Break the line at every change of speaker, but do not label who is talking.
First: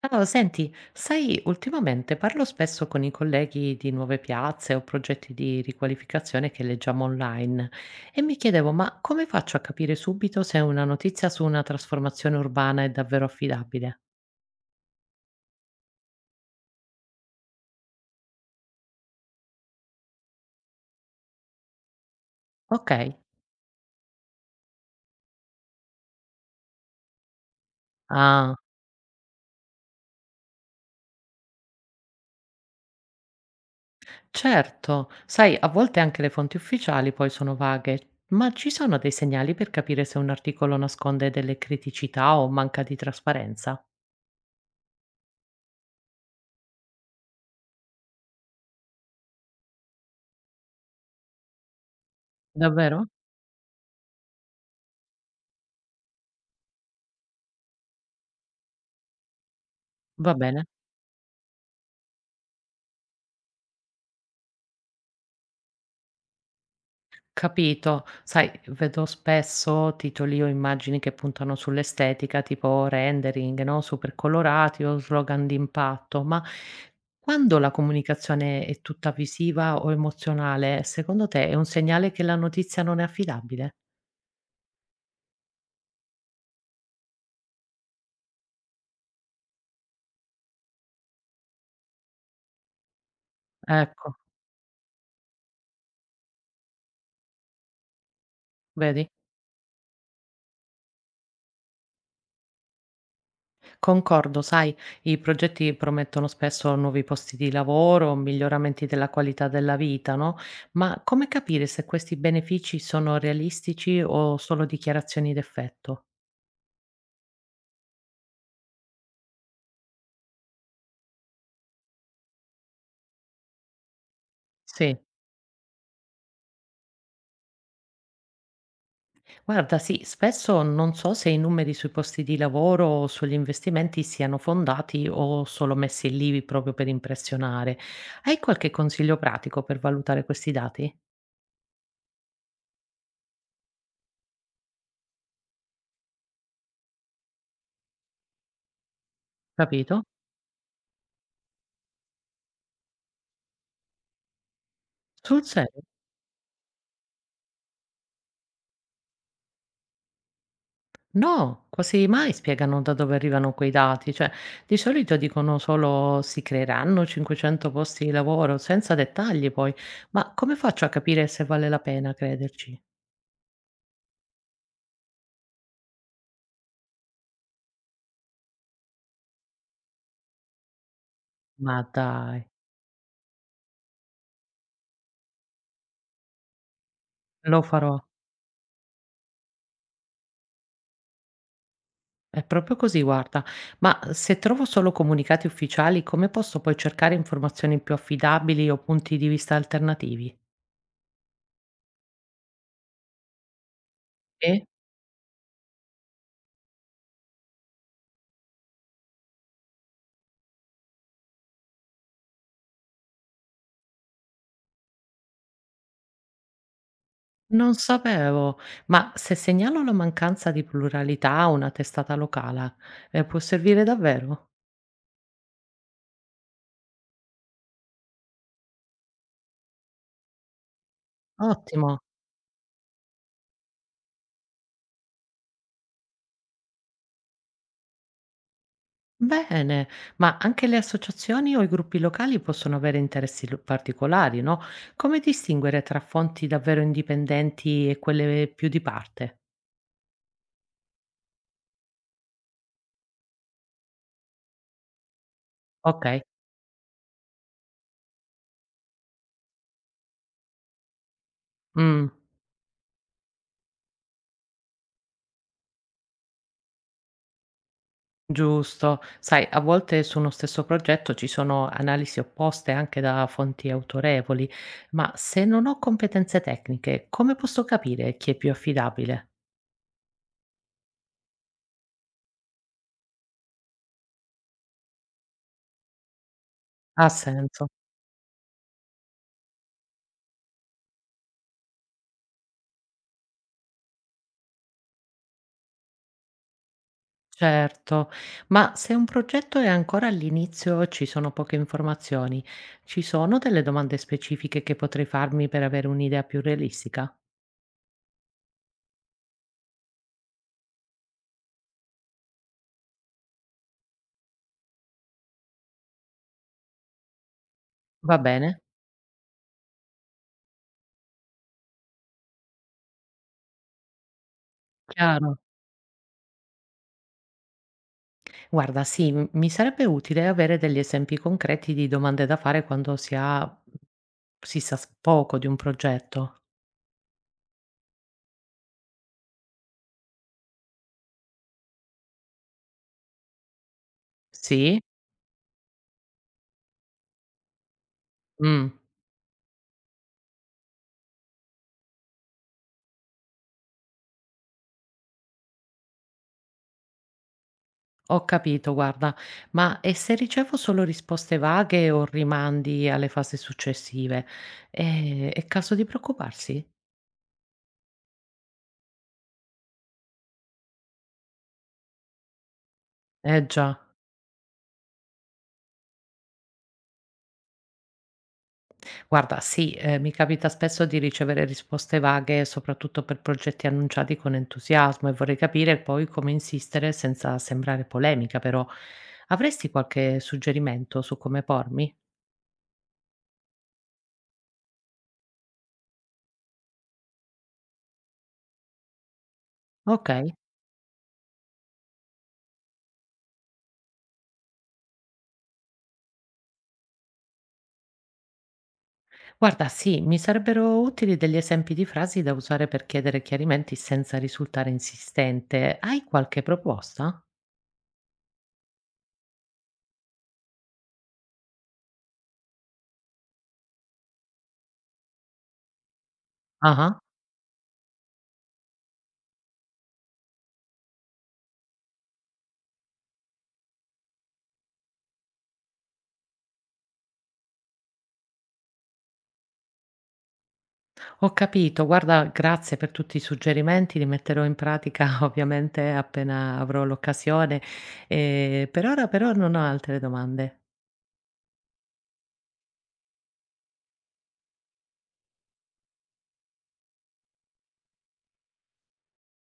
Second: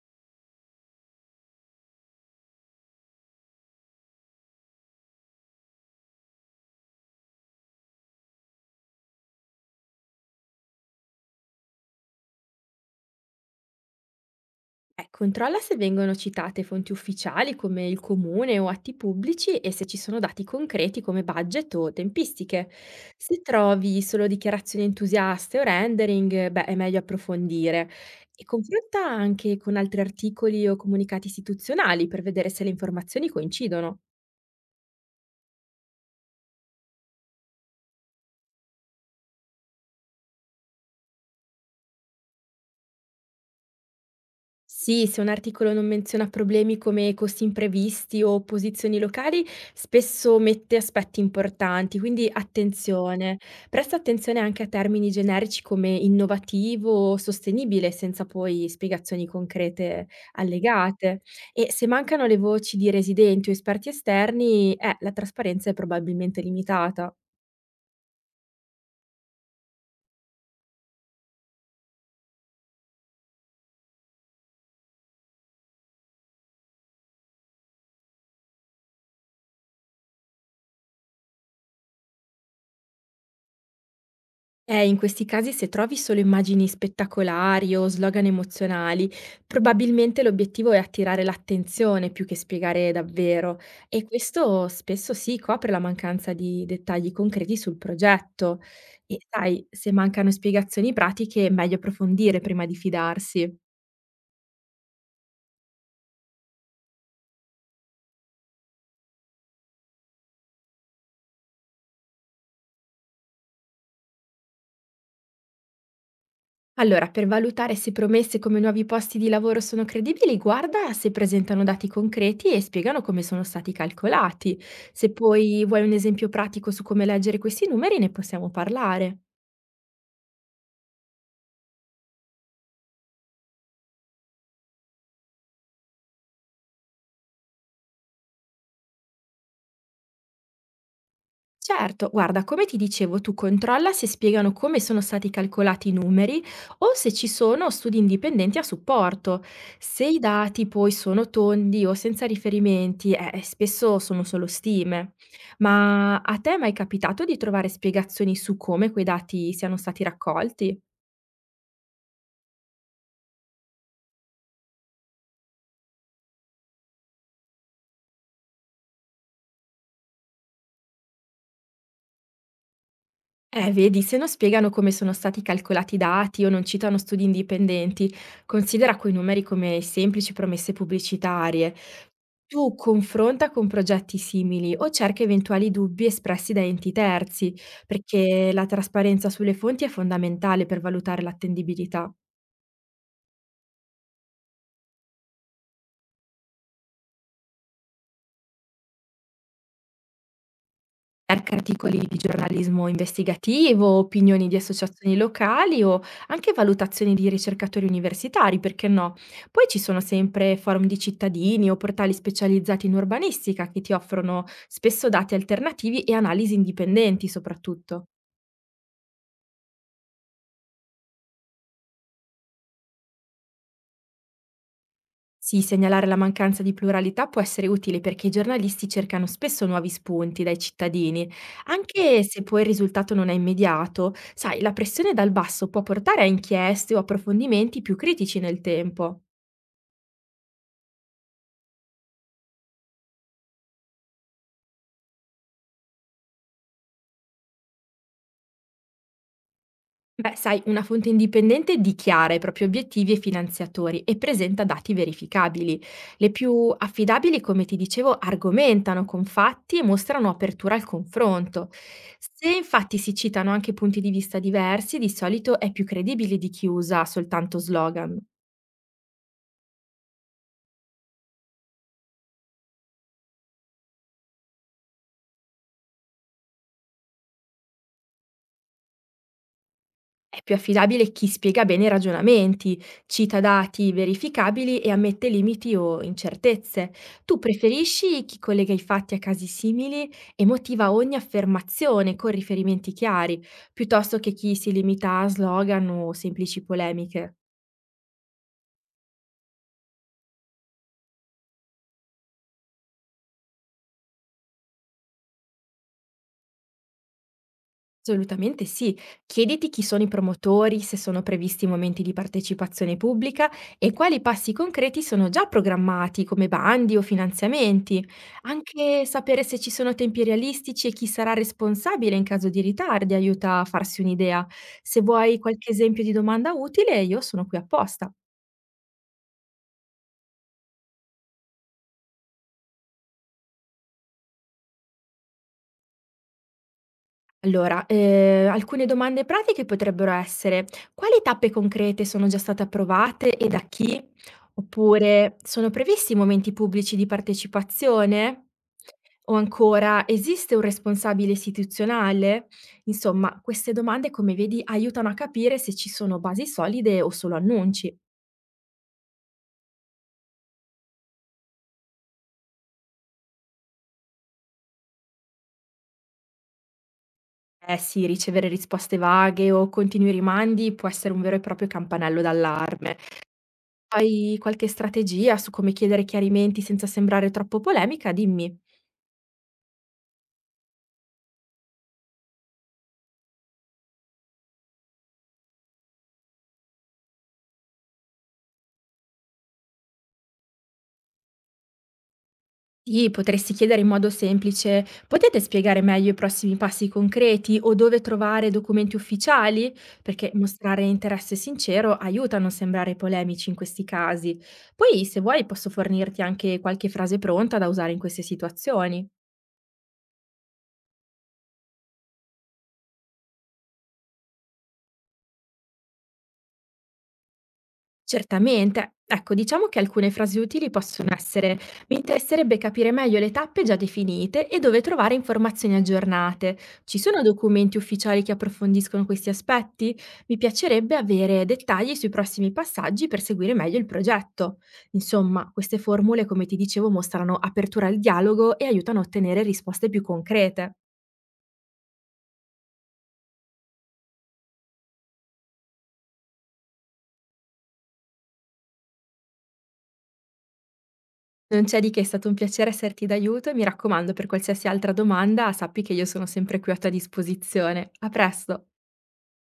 Ciao, senti, sai, ultimamente parlo spesso con i colleghi di nuove piazze o progetti di riqualificazione che leggiamo online e mi chiedevo, ma come faccio a capire subito se una notizia su una trasformazione urbana è davvero affidabile?
Controlla se vengono citate fonti ufficiali come il comune o atti pubblici e se ci sono dati concreti come budget o tempistiche.
Ok,
Se trovi solo dichiarazioni entusiaste o rendering, beh, è meglio approfondire. E
ah,
confronta anche con altri articoli o comunicati istituzionali per vedere se le informazioni coincidono.
certo, sai, a volte anche le fonti ufficiali poi sono vaghe, ma ci sono dei segnali per capire se un articolo nasconde delle criticità o manca di trasparenza?
Sì, se un articolo non menziona problemi come costi imprevisti o posizioni locali, spesso mette aspetti importanti, quindi
Davvero?
attenzione. Presta attenzione anche a termini generici come innovativo o sostenibile, senza poi spiegazioni concrete
Va bene.
allegate. E se mancano le voci di residenti o esperti esterni, la trasparenza è probabilmente limitata.
Capito. Sai, vedo spesso titoli o immagini che puntano sull'estetica, tipo rendering, no? Super colorati o slogan d'impatto, ma quando la comunicazione è tutta visiva o emozionale, secondo te è un segnale che la notizia non è affidabile?
In questi casi se trovi solo immagini spettacolari o slogan emozionali, probabilmente l'obiettivo è attirare l'attenzione più che spiegare davvero e
Ecco,
questo spesso sì copre la mancanza di dettagli concreti sul progetto.
vedi?
E sai, se mancano spiegazioni pratiche è meglio approfondire prima di fidarsi.
Concordo, sai, i progetti promettono spesso nuovi posti di lavoro, miglioramenti della qualità della vita, no? Ma come capire se questi benefici sono realistici o solo dichiarazioni d'effetto?
Allora, per valutare se promesse come nuovi posti di lavoro sono credibili, guarda se presentano dati concreti e spiegano come sono stati calcolati.
Sì.
Se poi vuoi un esempio pratico su come leggere questi numeri, ne possiamo parlare.
Guarda, sì, spesso non so se i numeri sui posti di lavoro o sugli investimenti siano fondati o solo messi lì proprio per impressionare. Hai qualche consiglio pratico per valutare questi dati?
Certo, guarda, come ti dicevo, tu controlla se spiegano come sono stati calcolati i numeri o se ci sono studi indipendenti a supporto.
Capito?
Se i dati poi sono tondi o senza riferimenti, spesso sono solo stime.
Sul serio?
Ma a te è mai capitato di trovare spiegazioni su come quei dati siano stati raccolti?
No, quasi mai spiegano da dove arrivano quei dati, cioè di solito dicono solo si creeranno 500 posti di lavoro, senza dettagli poi. Ma come faccio a capire se vale la pena crederci?
Vedi, se non spiegano come sono stati calcolati i dati o non citano studi indipendenti, considera quei numeri come semplici promesse pubblicitarie.
Ma dai,
Tu confronta con progetti simili o cerca eventuali dubbi espressi da enti terzi,
lo farò.
perché la trasparenza sulle fonti è fondamentale per valutare l'attendibilità.
È proprio così, guarda. Ma se trovo solo comunicati ufficiali, come posso poi cercare informazioni più affidabili o punti di vista alternativi?
Cerca articoli di giornalismo investigativo, opinioni di
Eh?
associazioni locali o anche valutazioni di ricercatori universitari, perché no? Poi ci sono sempre forum di cittadini o portali specializzati in urbanistica che ti offrono spesso dati alternativi e analisi indipendenti
Non
soprattutto.
sapevo, ma se segnalo la mancanza di pluralità a una testata locale, può servire davvero?
Sì, segnalare la mancanza di pluralità può essere utile perché i giornalisti cercano spesso nuovi spunti dai cittadini,
Ottimo,
anche se poi il risultato non è immediato. Sai, la pressione dal basso può portare a inchieste o approfondimenti più critici nel tempo.
bene. Ma anche le associazioni o i gruppi locali possono avere interessi particolari, no? Come distinguere tra fonti davvero indipendenti e quelle più di parte?
Beh, sai, una fonte indipendente dichiara i propri obiettivi e finanziatori e presenta dati verificabili.
Ok,
Le più affidabili, come ti dicevo, argomentano con fatti e mostrano apertura al confronto.
mm,
Se infatti si citano anche punti di vista diversi, di solito è più credibile di chi usa soltanto slogan.
giusto. Sai, a volte su uno stesso progetto ci sono analisi opposte anche da fonti autorevoli, ma se non ho competenze tecniche, come posso capire chi è più affidabile?
È più affidabile chi spiega bene i ragionamenti, cita dati verificabili e ammette limiti o incertezze.
Ha
Tu
senso.
preferisci chi collega i fatti a casi simili e motiva ogni affermazione con riferimenti chiari, piuttosto che chi si limita a slogan o semplici polemiche.
Certo, ma se un progetto è ancora all'inizio, ci sono poche informazioni. Ci sono delle domande specifiche che potrei farmi per avere un'idea più realistica?
Assolutamente sì. Chiediti chi sono i promotori, se sono previsti momenti di partecipazione pubblica e quali passi concreti sono già programmati, come bandi o finanziamenti.
Va bene?
Anche sapere se ci sono tempi realistici e chi sarà responsabile in caso di ritardi aiuta a farsi un'idea. Se
Chiaro.
vuoi qualche esempio di domanda utile, io sono qui apposta.
Guarda, sì, mi sarebbe utile avere degli esempi concreti di domande da fare quando si ha, si sa poco di un progetto.
Allora, alcune domande pratiche potrebbero essere: quali tappe concrete sono già state approvate e da chi?
Sì?
Oppure: sono previsti momenti pubblici di partecipazione?
Mm,
O ancora: esiste un responsabile istituzionale? Insomma, queste domande, come vedi, aiutano a capire se ci sono basi solide o solo annunci.
ho capito, guarda, ma e se ricevo solo risposte vaghe o rimandi alle fasi successive? È caso di preoccuparsi?
Eh sì, ricevere risposte vaghe o continui rimandi può essere un vero e proprio campanello d'allarme.
Eh già.
Hai qualche strategia su come chiedere chiarimenti senza sembrare troppo polemica? Dimmi.
Guarda, sì, mi capita spesso di ricevere risposte vaghe, soprattutto per progetti annunciati con entusiasmo e vorrei capire poi come insistere senza sembrare polemica, però. Avresti qualche suggerimento su come pormi?
Sì, potresti chiedere in modo semplice: "Potete spiegare meglio i prossimi passi concreti o dove trovare documenti ufficiali?"
Ok.
Perché mostrare interesse sincero aiuta a non sembrare polemici in questi casi. Poi, se vuoi, posso fornirti anche qualche frase pronta da usare in queste situazioni.
Guarda, sì, mi sarebbero utili degli esempi di frasi da usare per chiedere chiarimenti senza risultare insistente. Hai qualche proposta?
Certamente. Ecco, diciamo che alcune frasi utili possono essere: mi interesserebbe capire meglio le tappe già definite e dove trovare informazioni aggiornate. Ci
Ah.
sono documenti ufficiali che approfondiscono questi aspetti? Mi piacerebbe avere dettagli sui prossimi passaggi per seguire meglio il progetto. Insomma, queste formule, come ti dicevo, mostrano apertura al dialogo e aiutano a ottenere risposte più concrete.
Ho capito, guarda, grazie per tutti i suggerimenti, li metterò in pratica ovviamente appena avrò l'occasione. Per ora però non ho altre domande.
Non c'è di che, è stato un piacere esserti d'aiuto e mi raccomando, per qualsiasi altra domanda sappi che io sono sempre qui a tua disposizione. A presto!